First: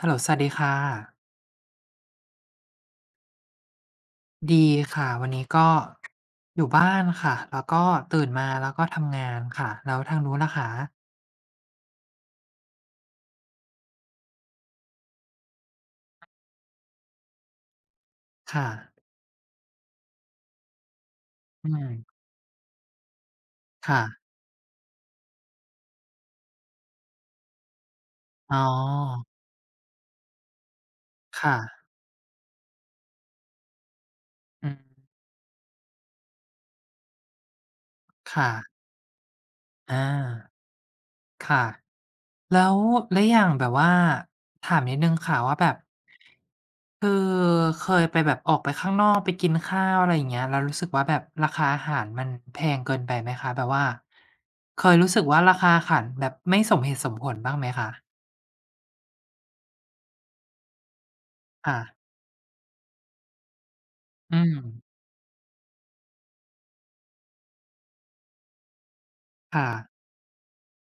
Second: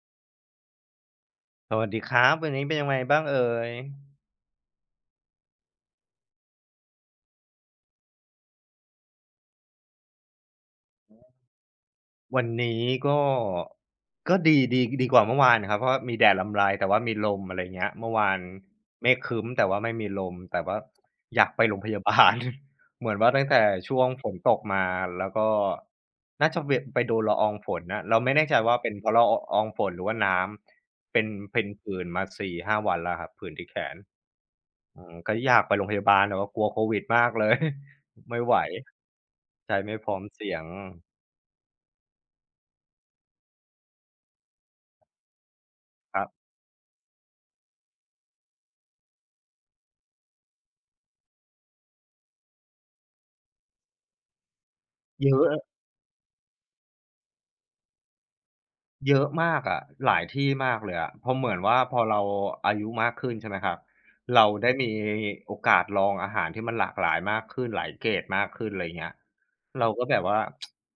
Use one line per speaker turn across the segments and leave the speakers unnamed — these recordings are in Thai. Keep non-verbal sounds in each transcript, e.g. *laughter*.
ฮัลโหลสวัสดีค่ะ
สวัสดีครับวันนี้เป็นยังไงบ้างเอ่ย
ดีค่ะ วันนี้ก็อยู่บ้านค่ะ แล้วก็ตื่นมาแล้วก็ทำงานค่ะ แล้วทางนู้นล่ะคะ
วันนี้ก็ก็ดีกว่าเมื่อวานครับเพราะว่ามีแดดรำไรแต่ว่ามีลมอะไรเงี้ยเมื่อวาน
ค่ะ
เมฆครึ้มแต่ว่าไม่มีลมแต่ว่าอยากไป
อื
โรงพยา
ม
บาล *laughs* เหมือนว่าตั้งแต่ช่
ค่ะ
วงฝนตกมาแล้วก็น่าจะเวะไปโดนละอองฝนน่ะเราไม่แน่ใจ
อ๋
ว่าเป็นเพราะ
อ
ละอองฝนหรือว่าน้ำเป็น
ค่ะ
เป็นผื่นมาสี่ห้าวันแล้วครับผื่นที่แขน
อืม
ก็อยากไปโรงพยาบาลแต่ว่ากลัวโควิดมากเลย *laughs* ไม่
ค่ะ
ไหว ใช้ไม่
อา
พร้อมเสียง
ค่ะแล้วแล้วอย่างแบบว่าถามนิดหนึ่งค่ะว่าแบบ
ครับ
คือเคยไปแบบออกไปข้างนอกไปกินข้าวอะไรอย่างเงี้ยแล้วรู้สึกว่าแบบราคาอาหารมันแพงเกินไปไหมคะแบบว่าเคยรู้สึก
เย
ว่า
อะ
ราคาอาหารแบบไม่สมเหตุสมผลบ้างไหมคะ
เยอะมากอะหลายที่มากเลยอะเพราะเหมือนว่า
ค่ะ
พอเราอายุมากขึ้นใช่ไหมครับ
อื
เรา
ม
ได้มีโอกาสลองอาหารที่มันหลากหลายมากขึ้นหลายเกรดมากขึ้นไรเงี้ย
ค่ะ
เราก็แบบว่า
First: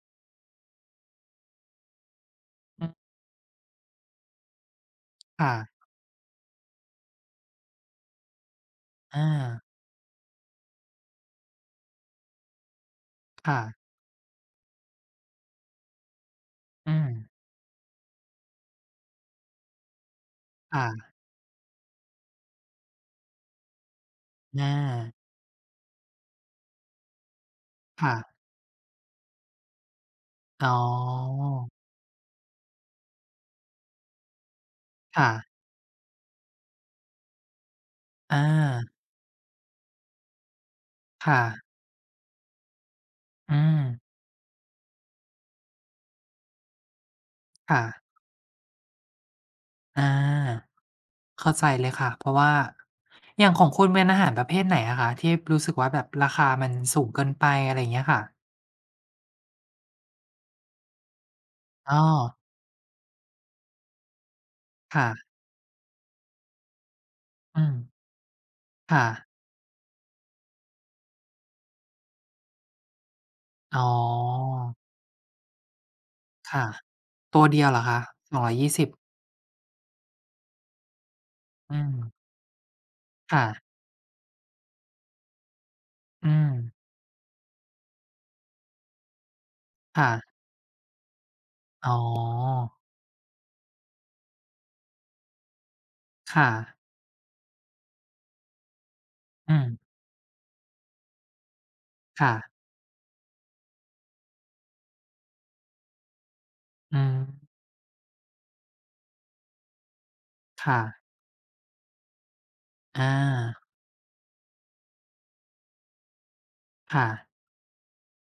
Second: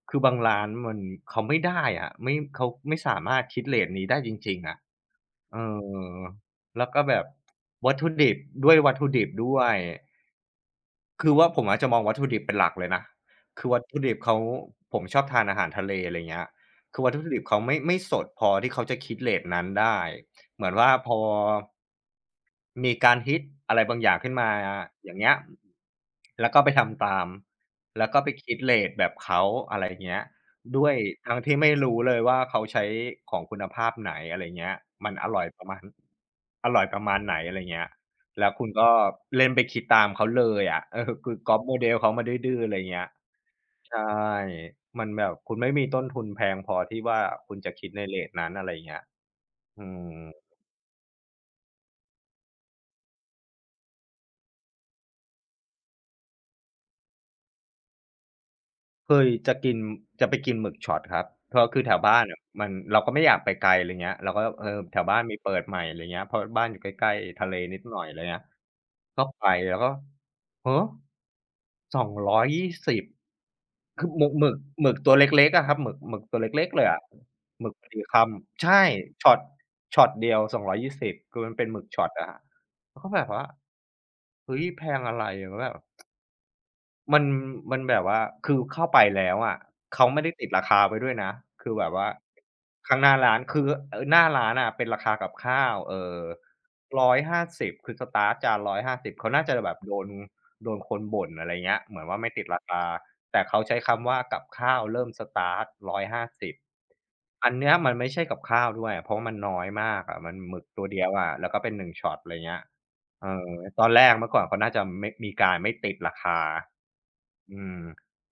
คือบางร้านมันเขาไม่ได้อะไม่เขา
อืม
ไม่สามารถคิดเรตนี้ได้จริงๆอะ
ค่ะ
เออแล้วก็แบบวัตถุดิบวัตถุดิ
อา
บด้วย คือว่าผมอาจจะมองวัตถุดิบเป็นหลักเลยนะ
ค่ะ
คือวัตถุดิบเขาผมชอบทานอาหารทะเลอะไรเงี้ย
อื
คือ
ม
วัตถุดิบเขาไม่สดพอที่เขาจะคิดเรตนั้นได้ เหมือนว่าพ
ค่ะ
อมีการฮิตอะไรบางอย่างขึ้นมา
อ
อ
า
ย่างเงี้ยแล้วก็ไปทำตาม แล้ว
ค่ะ
ก็ไปคิดเรตแบบเขาอะไรเงี้ย
อ๋อ
ด้วยทั้งที่ไม่รู้เลยว่าเขาใช้ของคุณภาพไหนอะไรเงี้ยมัน
ค่ะ
อร่อยประมาณไหนอะไรเงี้ย
อา
แล้วคุณก็เล่นไปคิดตามเขาเลยอะ *laughs* เออคือ
ค่ะ
ก๊อปโมเดลเขามาดื้อๆอะไรเงี้ย
อืม
ใช่มันแบบคุณไม่มีต้นทุนแพงพอที่ว่าคุณจะ
ค่ะ
คิดในเรตนั้นอะไรเงี้ยอื
อา
ม
เข้าใจเลยค่ะเพราะว่าอย่างของคุณเป็นอาหารประเภทไหนอะคะที่รู้สึกว่าแบบราคามันสูงเกินไปอะไรอย่างเงี้ยค่ะ
เคยจะกินจะไปกินหมึกช็อตครับเพราะคือแถว
อ้อ
บ้านอะมันเราก็ไม่อยากไปไกลอะไรเงี้ยเราก็เออแถวบ้านมี
ค่ะ
เปิดใหม่อะไรเงี้ยเพราะบ้านอยู่ใกล้ๆทะเล
อืม
นิดหน่อยอะไรเงี้ย
ค่ะ
ก็ไปแล้วก็ฮะ 2ิ0
อ๋อ
คือหมึกตัวเล็กๆอะครับหมึกตัวเล็
ค่ะ
กๆเลยอะ
ตัวเดี
ห
ย
มึ
ว
ก
เหร
พ
อ
อ
คะ
ดี
ส
ค
220อย
ำ
ยี่
ใช่
สิบ
ช็อตช็อตเดียว2ิ0คือมันเป็น
อื
หมึกช็อต
ม
อะครับเราก็แบบว่า
ค่ะ
เฮ้ยแพงอะไรเราก็แบบ
อืม
มันมันแบบว่าคือเข้าไปแล้วอะเขา
ค่ะ
ไม่ได้ติดราคาไว้ด้วยนะคือแบ
อ๋
บว่า
อ
ข้างหน้าร้านคือหน้าร้านอะเป็นราคากับข้าว
ค่ะ
150คือสตาร์ตจาน150เขาน่าจะ
อืม
แบบโดนคนบ่นอะไรเงี้ยเหมือนว่าไม่
ค่ะ
ติดราคาแต่เขาใช้คำว่ากับข้าวเริ่มสตาร์ต150
อืม
อันเนี้ยมันไม่ใช่กับข้าวด้วยเพราะมันน้อยมากอะมันหมึก
ค่ะ
ตัวเดียวอะแล้วก็เป็น1ช็อตอะไรเงี้ย
อา
เออตอนแรกเมื่อก่อนเขาน่าจะไม่มีการไม่ติดราคา
ค่ะ
อืม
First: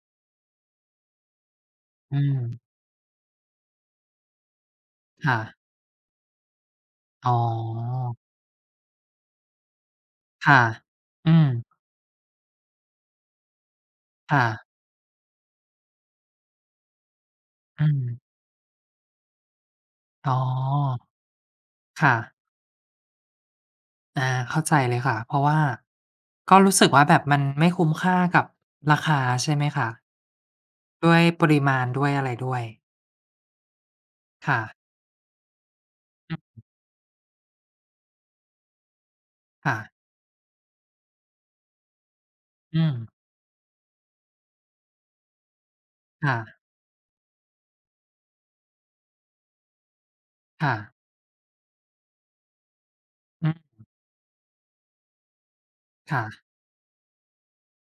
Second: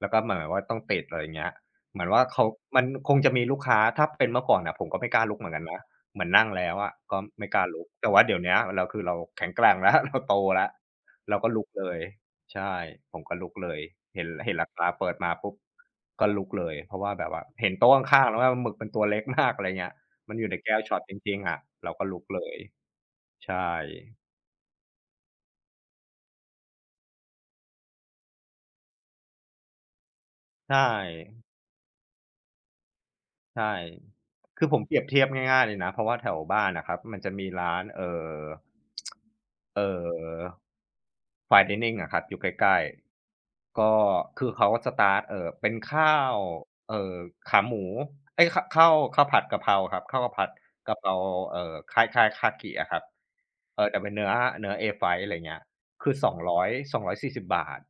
แล้วก็เหมือนแบบว่าต้องติดอะไรอย่างเงี้ยเหมือน
อื
ว่าเขา
ม
มันคงจะมีลูกค้าถ้าเป็นเมื่อก่อนน่ะผมก็ไม่กล้าลุก
ค่ะ
เหมือนกันนะเหมือนนั่งแล้วอะก็
อ๋อ
ไม่กล้าลุกแต่ว่าเดี๋ยวเนี้ยเราคือเราแข็งแกร่งแล้ว *laughs* เราโต
ค่ะ
แล้วเรา
อืม
ก็ลุกเลย ใช่ผมก็ลุกเลยเห็น
ค่ะ
เห็นราคาเปิดมาปุ๊บก็ลุกเลยเพราะว่าแบบว่าเห็น
อื
โต๊ะ
ม
ข้างๆแล้วว่าหมึกมันตัวเล็กมากอะไรเงี้ย
อ๋
มั
อ
นอยู่ในแก้วช็อตจริงๆอะเราก็
ค่ะ
ลุกเลยใช่
อาเข้าใจเลยค่ะเพราะว่าก็รู้สึกว่าแบบมันไม่คุ้มค่ากับราคาใช่ไหมคะ
ใช่
ด้วยปริมาณด้วยอะไรด้วย
ใช่
ค่ะ
คือผมเปรียบเทียบง่ายๆเลยนะ เพราะว่าแถ
อื
ว
ม
บ้านอะครับมันจะมีร้าน
ค่ะ
เอ่อ Fine Dining อะครับอยู่ใกล้
อืม
ๆ ก็คือเขาสตาร์ตเป็นข้าว
ค่ะ
เอ่อขาหมูเอ๊ยขข้าวข้าวผัดกะเพราครับข้าวผัด
ค่ะ
กะเพราคล้ายๆคากิอะครับ
อืม
เออแต่เป็นเนื้อ A5 อะไรเงี้ยคือ
ค่ะ
200 2ิ0บาท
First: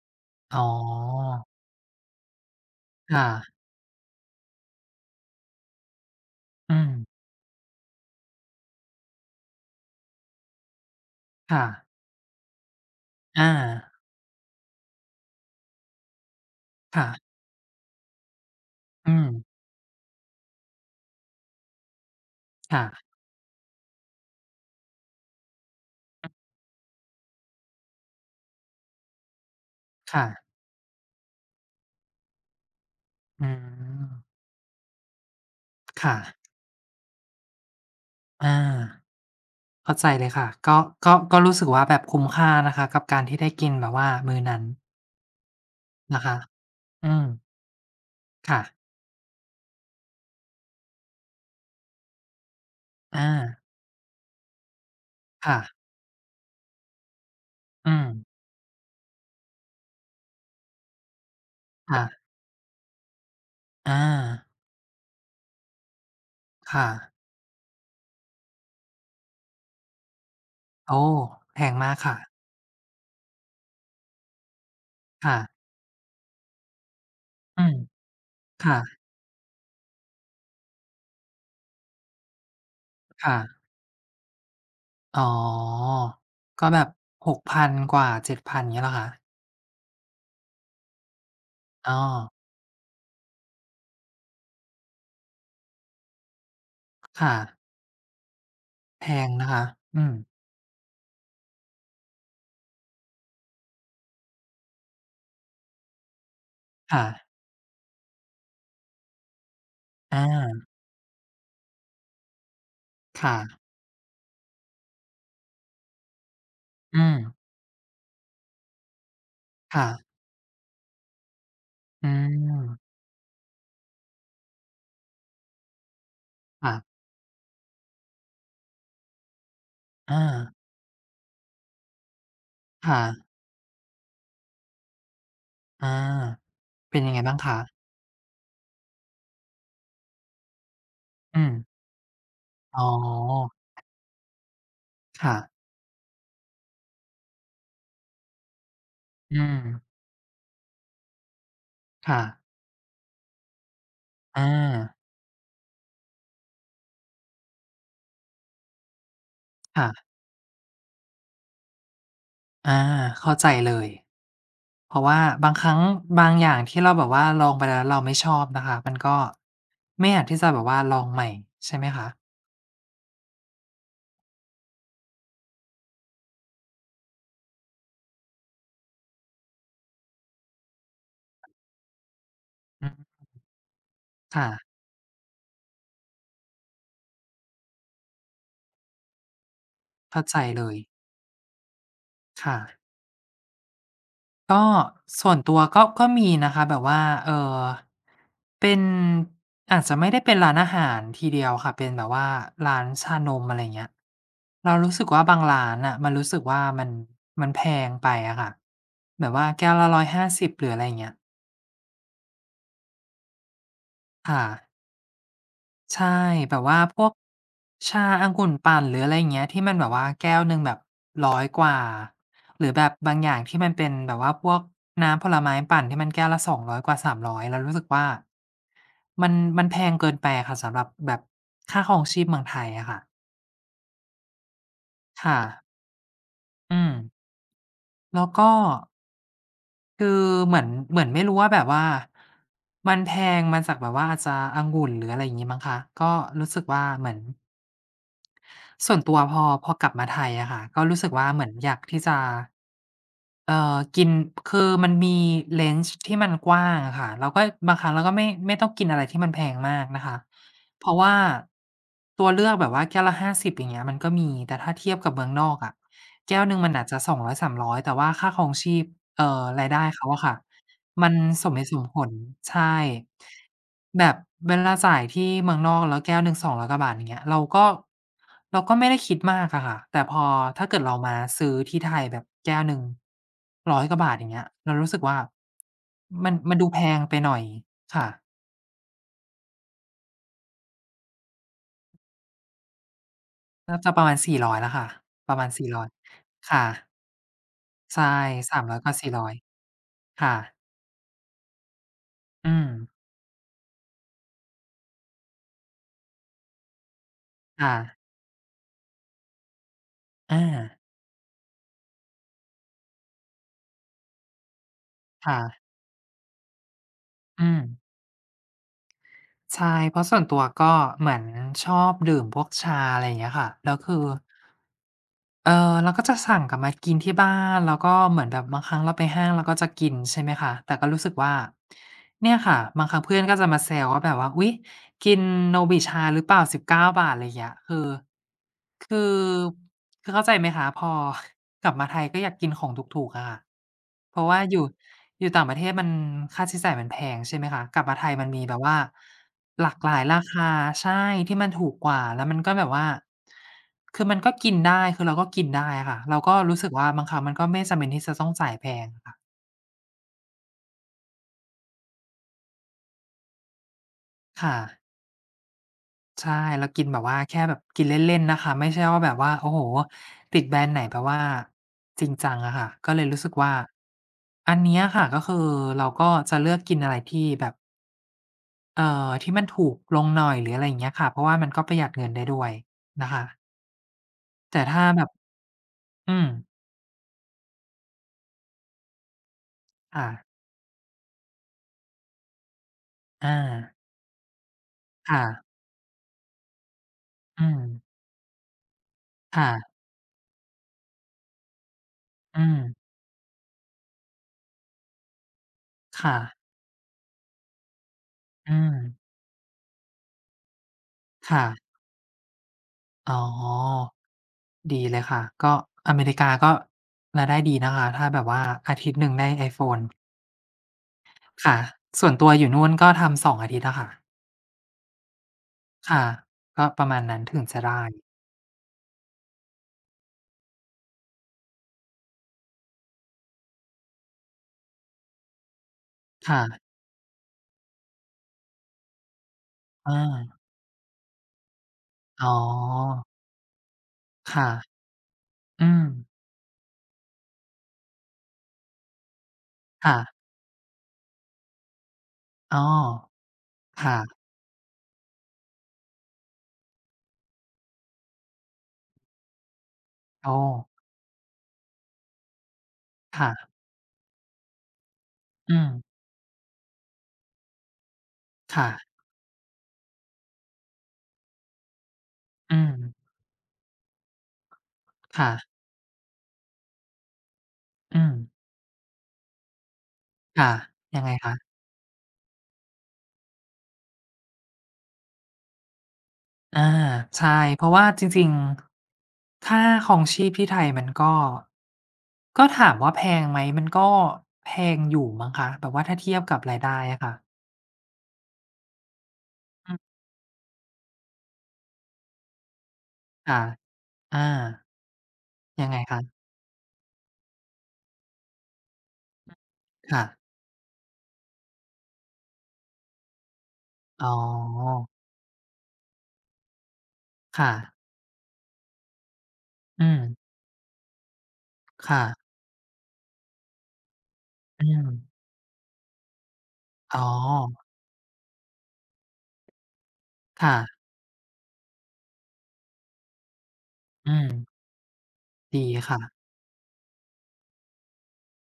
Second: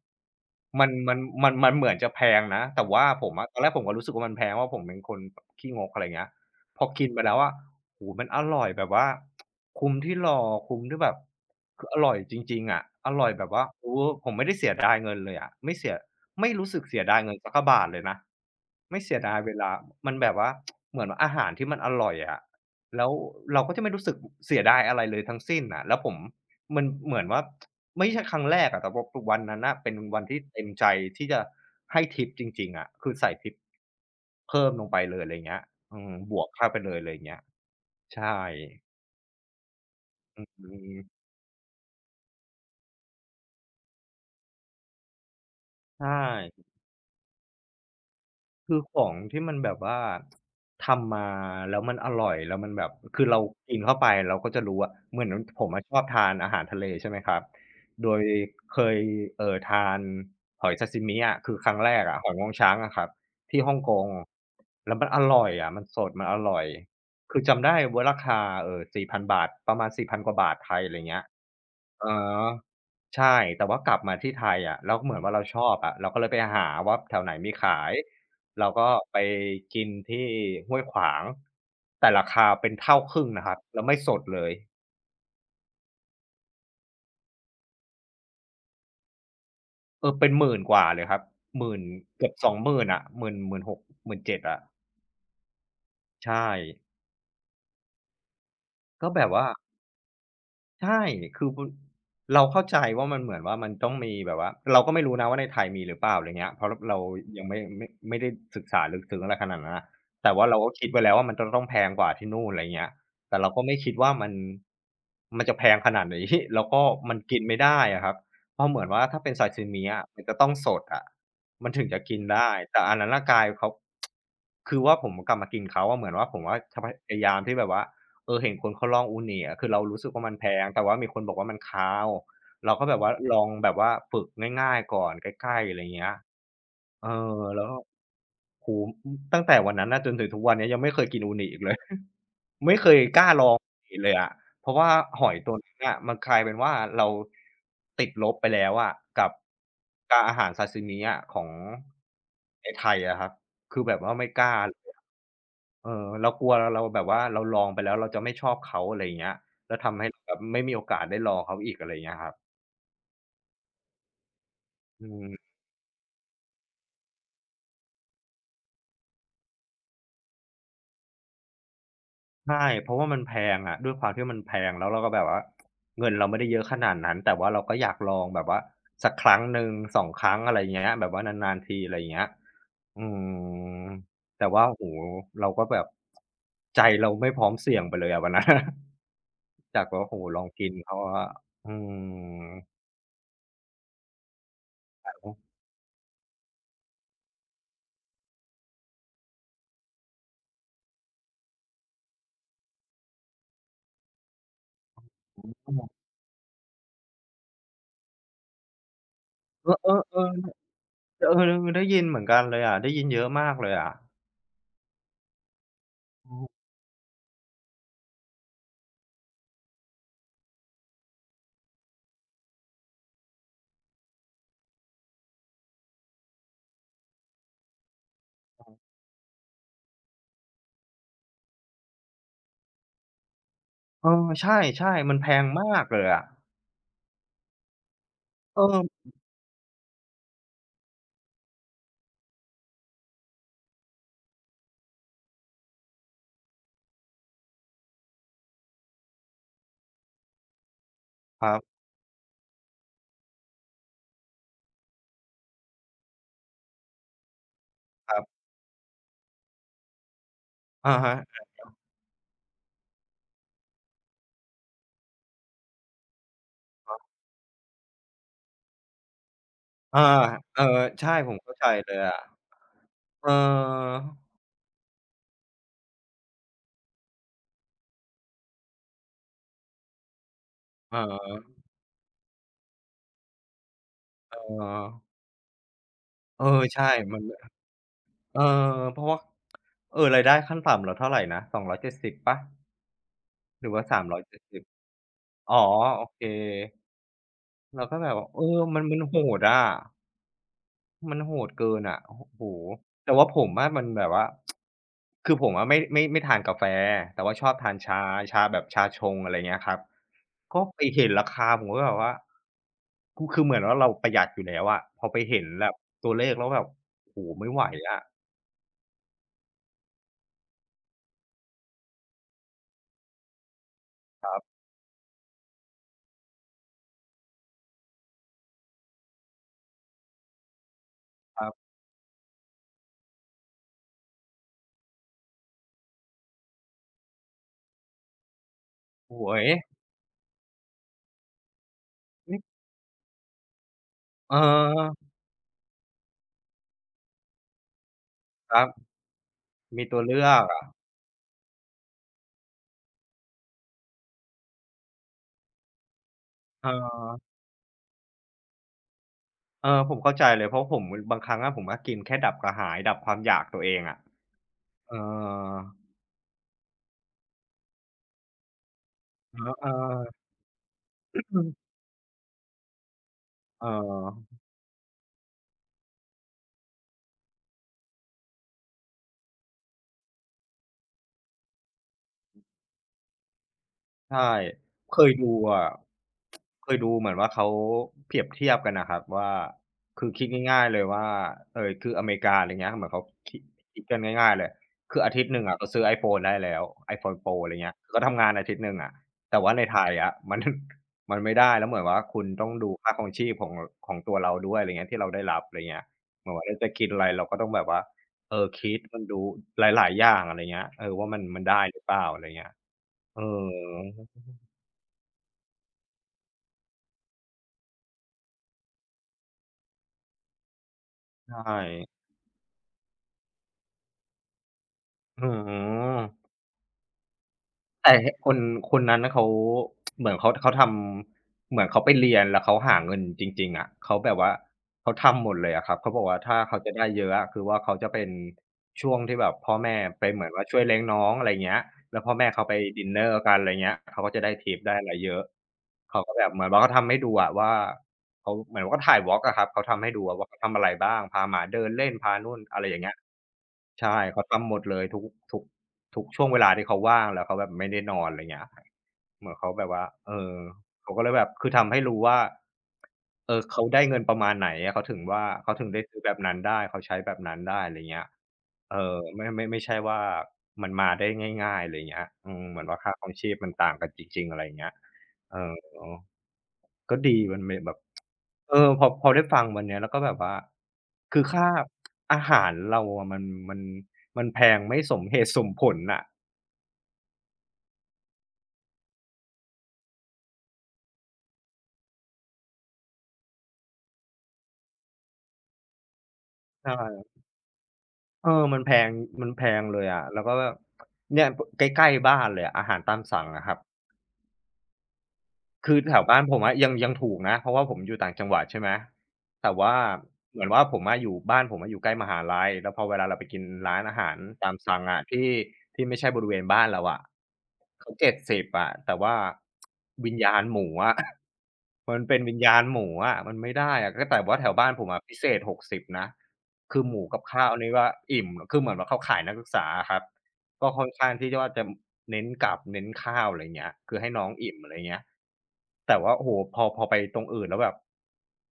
อ๋อ
มันเหมือนจะแพงนะแต่ว่าผ
ค่ะ
มอะตอนแรกผมก็รู้สึกว่ามันแพงเพราะผมเป็นคนแบบขี้งกอะไรเงี้ย
อื
พอ
ม
กินไปแล้วอะโอ้โฮมันอร่อยแบบว่าคุ้มที่รอคุ้มที่แบบ
ค่ะ
คืออร่อยจริงๆอะอร่อยแบบ
อา
ว่าเออผมไม่ได้เสียดายเงินเลยอะไม่เสียไม่รู้สึกเสียดายเงิ
ค่ะ
นสักกะบาทเลยนะไม่
อื
เสีย
ม
ดายเวลามันแบบว่าเหมือนอาหารที่มันอร่อยอะ
ค่ะ
แล้วเราก็จะไม่รู้สึกเสียดายอะไรเลยทั้งสิ้นน่ะแล้วผมมันเหมือนว่าไม่ใช่ครั้งแรกอะแต่ว่าปวันนั้นน่ะเป็นวัน
ค่ะ
ที่เต็มใจที่จะให้ทิปจริงๆอะคือใส่
อื
ทิป
ม
เพิ่มลงไปเลยอะไรอย่างเงี้ยอืม
ค่ะ
บวกเข้าไปเลยอะไรอย่างเงี้ยใช่
อาเข้าใจเลย
อื
ค่ะก็ก็
ม
ก็รู้สึกว่าแบบคุ้มค่านะคะกับการที่ได้กินแบบว่ามื้อนั้น
ใช
นะคะ
่
อืมค่ะ
คือของที่มันแบบว่าทำมาแล้วมันอร่อยแล้วมันแบบคือ
อา
เรากินเข้าไปเราก็จะรู้อะเหมือน
ค่ะ
ผมอะชอบทานอาหารทะเลใช่ไหมครับ
อืม
โดยเคยทานหอยซาซิมิอะคือครั้งแร
ค่ะ
กอะหอยงวงช้างอะครับที่ฮ่องก
อา
งแล้วมันอร่อยอะมันสดมันอร่อย
ค่ะ
คือจำได้ว่าราคา4,000 บาทประมาณ4,000กว่าบาทไทยอะไร
โอ้
เงี้ย
แพงมาก
อ๋
ค่ะ
อใช่แต่ว่ากลับมาที่ไทยอะแล้วเหมือนว่าเราช
ค่ะ
อบอะเราก็เลยไปหาว่าแถวไหนมี
อืม
ขาย เราก็
ค่ะ
ไปกินที่ห้วยขวางแต่ราคาเป็นเท่าครึ่ง
ค่ะ
นะครับแล้วไม่สดเลย
อ๋อ ก็แบบหกพันกว่า7,000เงี้ยเหรอคะ
เออเป็นหมื่นกว่าเลยครับหมื่น
อ้อ
เกือบสองหมื่นอะหมื่นหกหมื่นเจ็ดอะใช่
ค่ะแพ
ก็แบบ
ง
ว่า
นะคะอืม
ใช่คือคุณเราเข้าใจว่ามันเหมือนว่ามันต้องมีแบบว่าเราก็ไม่รู้นะว่าในไทยมีหรือเปล่าอะไรเงี้ยเพราะรเรา
ค่ะ
ยังไม่ได้ศึกษาลึกซึ้งอะไรขนาดนั้นนะแต่ว่าเรา
อา
ก็คิดไว้แล้วว่ามันจะต้องแพงกว่าที่นู่นอะไรเงี้ยแต่
ค่ะ
เราก็ไม่คิดว่ามันจะแพงขนาดนี้ *laughs* แล้วก็
อื
มัน
ม
กินไม่ได้อะครับเพราะเหมือนว่าถ้าเป็นซาชิมิ
ค่ะ
อะมันจะต้องสดอะมันถึงจะ
อื
กินได้แต่อั
ม
นนั้นน่ะกลายเขาคือว่าผมกลับมากินเขาอะเหมือนว่าผมว่า
ค่ะ
จะพยายามที่แบบว่า เออเห็นคนเขาลองอูนิอะคือเรารู้สึก
อา
ว่ามันแพงแต่ว่ามีคนบอกว่ามันคาวเราก็แบบ
ค่ะ
ว่าลองแบบว่าฝึกง่ายๆก่อนใกล้ๆอะไร
อา
เงี้ย
เป็น
เอ
ยังไงบ้าง
อ
คะ
แล้วก็โอ้โฮตั้งแต่วันนั้นน่ะจนถึงทุกวันนี้ยังไม่เคยกินอู
อื
นิ
ม
อีกเลย *laughs* ไม่
อ๋อ
เคยกล้าลองอูนิเลยอะเพราะว่าหอ
ค่ะ
ยตัวนั้นน่ะมันกลายเป็นว่าเราติดลบไปแล้วอะกับ
อืม
การอาหารซาซิมิอะของ
ค่ะ
ในไทยอะครับคือแบบว่าไม่ก
อา
ล้าเลย เออเรากลัวเราแบบว่าเราลองไปแล้วเราจะไม่ชอบเขาอะไรอย่างเงี้ยแล้วทำให้
ค่ะ
เราแบบไม่มีโอกาสได้ลองเขาอีกอะไรอย่างเงี้ยครับ
อาเข้าใจเลย เพ
อื
ราะว่า
ม
บางครั้งบางอย่างที่เราแบบว่าลองไปแล้วเราไม่ชอบนะคะมันก็ไม่อาจที่จะแบบว่าลองใหม่ใช่ไหมคะ
ใช่เพราะว่ามันแพงอะด้วยความที่มันแพงแล้วเราก็แบบว่าเงินเราไม่ได้เยอะขนาดนั้นแต่ว่าเราก็อยากลองแบบว่าสักครั้งหนึ่งสองครั้งอะไรอย่างเงี้ยแบบว่านานๆทีอะไรอย่างเงี้ย
อื
อื
ม
มแต่ว่า
ค่ะ
โอ้โฮเราก็แบบใจเราไม่พร้อมเสี่ยงไปเลยอะวันนั้น *laughs* จากว่าโอ้โฮ
เข้าใจ
ลอง
เล
กิน
ย
เขาอะอื
ค่ะ
ม
ก็ส่วนตัว
*unintelligible*
ก็มีนะคะแบบว่าอเป็นอาจจะไม่ได้เป็นร้านอาหารทีเดียวค่ะเป็นแบบว่าร้านชานมอะไรเงี้ยเรารู้สึกว่าบางร้านน่ะมันรู้สึกว่ามันแพงไปอะค่ะแบบว่า
เอ
แก้
อ
วละ
ๆ
150หาสิบหรืออะไรเงี้ย
ๆ เออได้ยินเหมือนกันเลยอะได้ยินเยอะมากเลยอะ
ค่ะ ใช่
อ้โ
แบบว่าพวกชาองุ่นปั่นหรืออะไรอย่างเงี้ยที่มันแบบว่าแก้วหนึ่งแบบ100กว่าหรือแบบบางอย่างที่มันเป็นแบบว่าพวกน้ำผลไม้ปั่นที่มันแก้วละ200กว่า300เรารู้สึกว่ามันแพงเกินไปอะค่ะสำหรับแบบค่าครองชีพเมืองไทยอะค่ะ
เออใช่ๆมันแพ
ค่ะ
งมากเลยอะ
อืมแล้วก็
เออ
คือเหมือนไม่รู้ว่าแบบว่ามันแพงมาจากแบบว่าอาจจะองุ่นหรืออะไรอย่างงี้มั้งคะก็รู้สึกว่าเหมือน ส่วนตัวพอกลับมาไทยอะค่ะก็รู้สึกว่าเห
ค
มือ
รั
นอยาก
บ
ที่จะกินคือมันมี range ที่มันกว้างอะค่ะเราก็บางครั้งเรา
ค
ก็
รั
ไม่
บ
ไม่ต้องกินอะไรที่มันแพงมากนะคะเพ
อะ
ราะ
ฮะ
ว่าตัวเลือกแบบว่าแก้วละ50อย่างเงี้ยมันก็มีแต่ถ้าเทียบกับเมืองนอกอะแก้วหนึ่งมันอาจจะ200-300แต่ว่าค่าครองชีพรายได้
อา
เขาอะค่ะ
เออใช่
มัน
ผม
สม
เข้า
เห
ใจ
ตุสม
เลย
ผล
อะ
ใช่
เออ
แบบเวลาจ่ายที่เมืองนอกแล้วแก้วหนึ่ง200กว่าบาทอย่างเงี้ยเราก็ไม่ได้คิดมากอะค่ะแต่พอถ้าเกิดเรา
อะ
มาซื้
ฮ
อที่ไทยแบบแก้วหนึ่ง100กว่าบาทอย่างเงี้ย
เ
เรารู้สึกว่ามัน
ออ
มันดูแพ
ใช่
งไป
มัน
หน่อยค่ะ
เออเพราะว่าเออรายได้ขั้นต่ำเราเท่าไรนะ270เจ็ดสิบเปล่าหรือ
น่า
ว่า
จะประมาณ400
370? อย
แล้ว
เจ็ด
ค่ะประ
สิบ
มาณ
อ๋อ
สี่ร้อย
โอเค
ค่ะ
เราก็
ใช่
แบบว่าเออมั
300
น
กว่า
มันโห
400
ดอะ
ค่ะ
มันโหดเกินอะโอ้โฮ
อืม
แต่ว่าผมอะมันแบบว่าคือผมอะไม่ทานกาแฟ แต่ว่าชอบทา
ค่ะ
นชาชาแบบชาชงอะไรเงี้ยครับก็
อา
ไปเห็นราคาผมก็แบบว่าคือเหมือนว่าเราประหยัดอยู่แล้วอะพอไป
ค่ะ
เห็นแบบตัวเลขแล้วแบบโอ้โฮ
อื
ไม่
ม
ไหวอะ
ใช่เพราะส่วนตัวก็เหมือนชอบดื่มพวกชาอะไรอย่างเงี้ยค่ะแล้วคือ เออเราก็จะสั่งกลับมากินที่บ้านแล้วก็เหมือนแบบบางครั้งเราไปห้างเราก็จะกินใช่ไหมคะแต่ก็รู้สึกว่า
ครับ
เนี่ยค่ะบางครั้งเพื่อนก็จะมาแซวว่าแบบว่าอุ๊ยกินโนบิชาหรือเปล่า฿ 19" อะไรอย่างเงี้ยคื
โ
อ
ย
คือเข้าใจไหมคะพอ *laughs* กลับมาไทยก็อยากกิน
น่
ของถูกๆอะค่ะเพราะ
เ
ว่าอยู่
ออ
อยู่ต่างประเทศมันค่าใช้จ่ายมันแพงใช่ไหมคะกลับมาไทยมันมี
ค
แบบ
รั
ว่า
บ
หลาก
มี
หลา
ตั
ย
วเลื
รา
อก
คา
อะ
ใช่ที่มันถูกกว่าแล้วมันก็แบบว่า คือมันก็กินได้คือเราก็กินได้อะค่ะเราก็รู้
เอ
สึกว่าบางครั้งมั
อ
นก็ไม่จำเป็นที่จะต้องจ่ายแพงอะค่ะ
เออผมเข้าใจเลยเพราะผมบางครั้งอะผมก็กินแค่ดับกระหายดับความอยากตัวเองอะ
ค่ะ
เออ
ใช่เรากินแบบว่าแค่แบบกินเล่นๆนะคะไม่ใช่ว่าแบบว่าโอ้โฮ
เออ
ติดแบรนด์ไหนแบบว่า
ๆ
จริงจังอะค่ะก็เลยรู้สึกว่า
เออ
อันเนี้ยค่ะก็คือเราก็จะเลือกกินอะไรที่แบบที่มันถูกลงหน่อยหรืออะไรอย่างเงี้ยค่ะเพราะว่ามันก็ประหยัดเงินได้ด้วยนะคะ
ใช่
แต่ถ้า
เค
แบบ
ยดูอะ
อืม
เคยดูเหมือนว่าเขาเปรียบเทียบกันน่ะครับว่าคื
ค่ะ
อคิดง่ายๆเลยว่าคืออเมริกาอะไรเงี้ยเหมือนเขาคิ
อา
ดคิดกันง่ายๆเลยคืออาทิ
ค่ะ
ตย์หนึ่งอะเราซื้อ iPhone ได้แล้ว iPhone Pro
อื
อะไร
ม
เงี้ยก็ทำงานอาทิตย์หนึ่งอะแต่
ค่ะ
ว่าในไทยอะ *laughs* มันไม่ได้แล้วเหมือนว่าคุณ
อื
ต้อง
ม
ดูค่าครองชีพของตัวเราด้วยอะไรเงี้ยที่เราได้รับอะไรเงี้ย
ค่ะ
เหมือนว่าเราจะกินอะไรเราก็ต้องแบบว่าเออ
อืม
คิดมันดูหลายๆอย่างอะไรเงี้ยเออว่ามันมัน
ค่ะ
ได้หรือเปล่าอะไรเงี้ย
อ๋อ
เออ
ดีเลยค่ะ ก็อเมริกาก็รายได้ดีนะคะถ้าแบบว่าอาทิตย์หนึ่งได้ iPhone
ใช่
ค่ะส่วนตัวอยู่นู่นก็ทำสองอาทิตย์อะค่ะ
อือ
ค่ะก็ประมาณนั้นถึงจะได้
แต่คนคนนั้นน่ะเขาเหมือนเขาทำเหมือนเขาไปเรียนแล้วเขาหาเงินจริงๆอะเขาแบบว่าเขาทำหมดเลยอะครับเขาบอกว่าถ้า
ค่ะ
เขาจะได้เยอะอะคือว่าเขาจะเป็นช่วงที่แบบพ่อแม่
อา
ไปเหมือนว่าช่วยเลี้ยงน้องอะไรเงี้ยแล้วพ่อ
อ๋
แม่
อ
เขาไปดินเนอร์กันอะไรเงี้ยเขาก็จะได้
ค่ะ
ทิปได้อะไรเยอะ
อืม
เขาก็แบบเหมือนว่าเขาทำให้ดูอะว่าเขาเหมือนว่าเขาถ่าย Vlog อะครับเขาทำให้ดูอะ
ค่ะ
ว่าเขาทำอะไรบ้างพาหมาเดินเล่นพานู่น
อ้
อะ
อ
ไรอย่างเงี้ย ใช่เขา
ค่ะ
ทำหมดเลยทุกทุกช่วงเวลาที่เขาว่างแล้วเขาแบบไม่ได้นอนอะไรเงี้ยเหมือนเขาแบบว่าเอ
อ้
อ
อ
เขาก็เลยแบบคือทำให้รู้ว่าเออ
ค่ะ
เขาได้เงินประมาณไหนอะเขาถึงว่าเขา
อื
ถึงได้
ม
ซื้อแบบนั้นได้เขาใช้แบบนั้นได้อะไรเงี้ยเอ
ค่ะ
อไม่ใช่ว่ามันมาได้ง่ายๆอะไรเงี้ยอืม
อื
เหมือน
ม
ว่าค่าครองชีพมันต่างกันจริงๆอะไรเงี้ย
ค่ะ
เออ ก็ดีมันไม่แบบ
อืม
เออพอได้ฟังวันเนี้ยแล้วก็แบบว่า
ค่ะยังไง
คือค่า
คะ
อาหารเราอะมันมันแพงไม่สมเหตุสมผลน่ะ
อาใช่เพราะว่าจริงๆค่าครองชีพที่ไทยมันก็ก็ถามว่าแพงไหมมันก็แพงอยู่มั้งคะแบบว่าถ้าเทียบกับรายได้อะ
ใช่
ค่ะ
เออมันแพงมันแพง
อื
เลย
ม
อะแล้วก็แบบเนี่ยใกล้ๆบ้านเลยอะอาหารตามสั่ง
ค่ะ
อะครับ
อายัง
คื
ไง
อแถ
คะ
วบ้านผมอะยังถูกนะเพราะว่าผมอยู่ต่างจังหวัดใช่ไหมแต่ว่า
ค่ะ
เหมือนว่าผมอะอยู่บ้านผมอะอยู่ใกล้มหาลัยแล้วพอเวลาเราไปกินร้านอา
อ๋
หา
อ
รตามสั่งอะที่ไม่ใช่บริเวณบ้านเราอะ
ค่ะ
เขา7บอะแต่ว่า
อืม
วิญญาณหมูอะ *laughs* มัน
ค่ะ
เป็นวิญญาณหมูอะมันไม่ได้อะก็แต่ว่าแถว
อื
บ้านผ
ม
มอะพิเศษหกสิ0นะคือห
อ๋
มูกับข้าว
อ
นี่ว่าอิ่มคือเหมือนว่าเขาขายนักศึกษาอะครับ ก็ค่
ค่ะ
อนข้างที่จะว่าจะเน้นกับเน้นข้าวอะไรเงี้ยคือให้
อื
น้
ม
องอิ่มอะไรเงี้ย
ดี
แต่ว่า
ค่ะ
โอ้โฮพอไปตรงอื่นแล้วแบบ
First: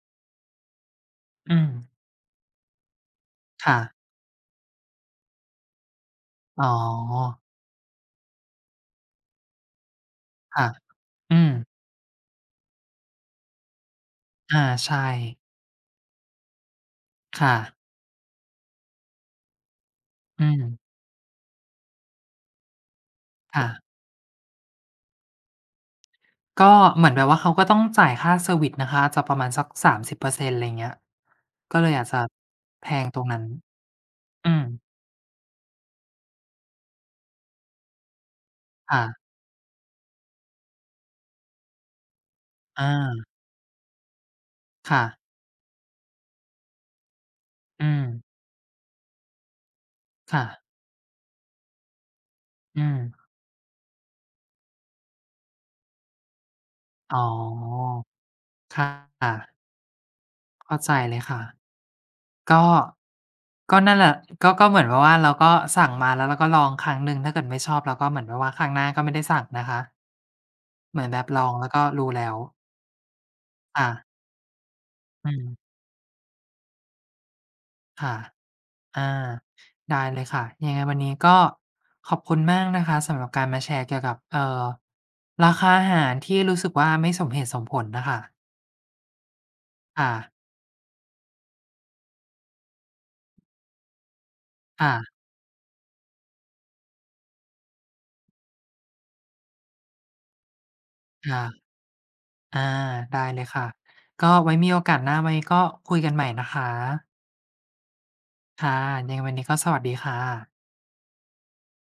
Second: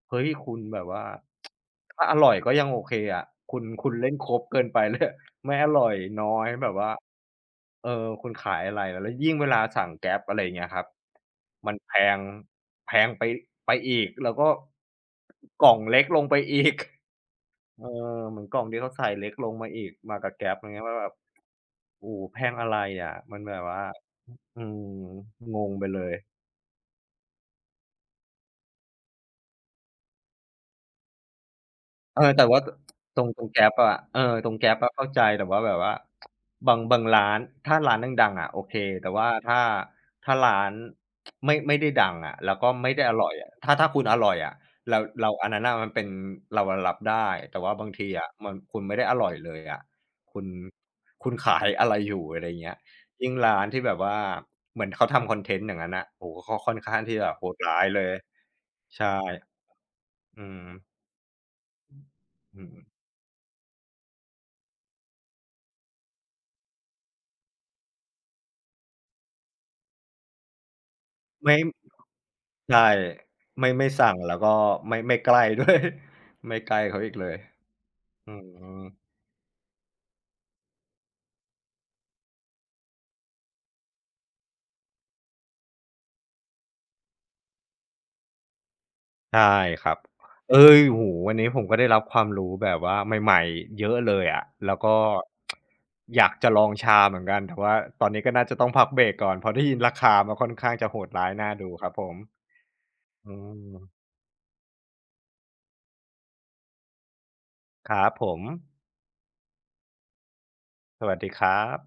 เฮ้ยคุณแบบว่า
อืม
ถ้าอร่อยก็ยังโอเคอะคุณ
ค่ะ
คุณเล่นครบเกินไปเลย *laughs* ไม่อร่อยน้อย
อ๋
แบบว่า
อ
เออคุณขายอะไรแล้วยิ่งเวลาสั่ง Grab อะไรเงี้
ค่ะ
ยครับ
อืม
มันแพงแพงไปไปอีกแล้วก็
อาใช่
กล่องเล็กลงไปอีก
ค่ะ
เออเหมือนกล่องที่เขาใส่เล็กลงมาอีกมากับ
อื
Grab
ม
อย่างเงี้ยว่าแบบโอ้โฮแพงอะไรอะมันแบบ
ค่ะ
ว่าอืมงงไปเลย
ก็เหมือนแบบว่าเขาก็ต้องจ่ายค่าเซอร์วิซนะคะจะประมาณสัก30%อะไรเงี้ยก็เลยอาจจะ
เออแต่ว่า
แพงต
ต
ร
ร
ง
งต
นั้
ร
น
ง Gap อะเออต
อื
รง
ม
Gap อะเข้าใจแต่ว่าแบบว่าบางร้านถ้าร้านดังๆอะโอเค
ค่ะ
แต่ว่าถ้าร้านไม่ได้ดังอะแล้วก็ไม่
อา
ได้อร่อยอะถ้าคุณอร่อยอะเรา
ค่ะ
เราอันนั้นน่ะมันเป็นเราอะรับได้แต่ว่า
อื
บาง
ม
ทีอะมันคุณไม่ได้อร่อยเลยอะคุ
ค่ะ
ณคุณขายอะไรอยู่อะไรอย่างเงี้ย
อืม
ยิ่งร้านที่แบบว่าเหมือนเขาทำคอนเทนต์อย่างนั้นน่ะโอ้โฮเขาค่อนข้างที่
อ๋อ
จะโหดร้ายเลย
ค่
ใช่
ะ
อืม
เข้าใจเลยค่ะ
อื
ก็
ม
ก็นั่นแหละก็ก็เหมือนแบบว่าเราก็สั่งมาแล้วเราก็ลองครั้งหนึ่งถ้าเกิดไม่ชอบเราก็เหมือนแบบว่าครั้งหน้าก็ไม่ได้สั่งนะคะเหมือนแบบลอง
ไม่
แล้วก็รู้แล้ว
ใช่ไม่
ค่ะ
สั่งแล้วก็ไม่ใก
อื
ล้ด้ว
ม
ย *laughs* ไม่ใกล้เขาอีกเลย
ค่ะ
อืม
อาได้เลยค่ะยังไงวันนี้ก็ขอบคุณมากนะคะสำหรับการมาแชร์เกี่ยวกับราคาอาหารที่รู้สึกว่าไม่สมเหตุสมผลน่ะค่ะ
ใช่ครับ
ค่ะ
เฮ้ยโอ้โฮวันนี้ผมก็ได้รับความรู้แบบว่าใหม่ๆเยอะเลยอะแล้วก็
ค่ะ
อยากจะลองชาเหมือนกันแต่ว่าตอนนี้ก็น่าจะต้องพักเบรกก่อนเพราะได้ยินราคามาค่อนข้างจะโหดร้ายน่าดู
ค่ะ
ครับผม
อาได้
อื
เลยค่ะ
ม
ก็ไว้มีโอกาสหน้าไว้ก็คุยกันใหม่นะคะ
ครับผม
ค่ะยังไงวันนี้ก็สวัสดีค่ะ
สวัสดีครับ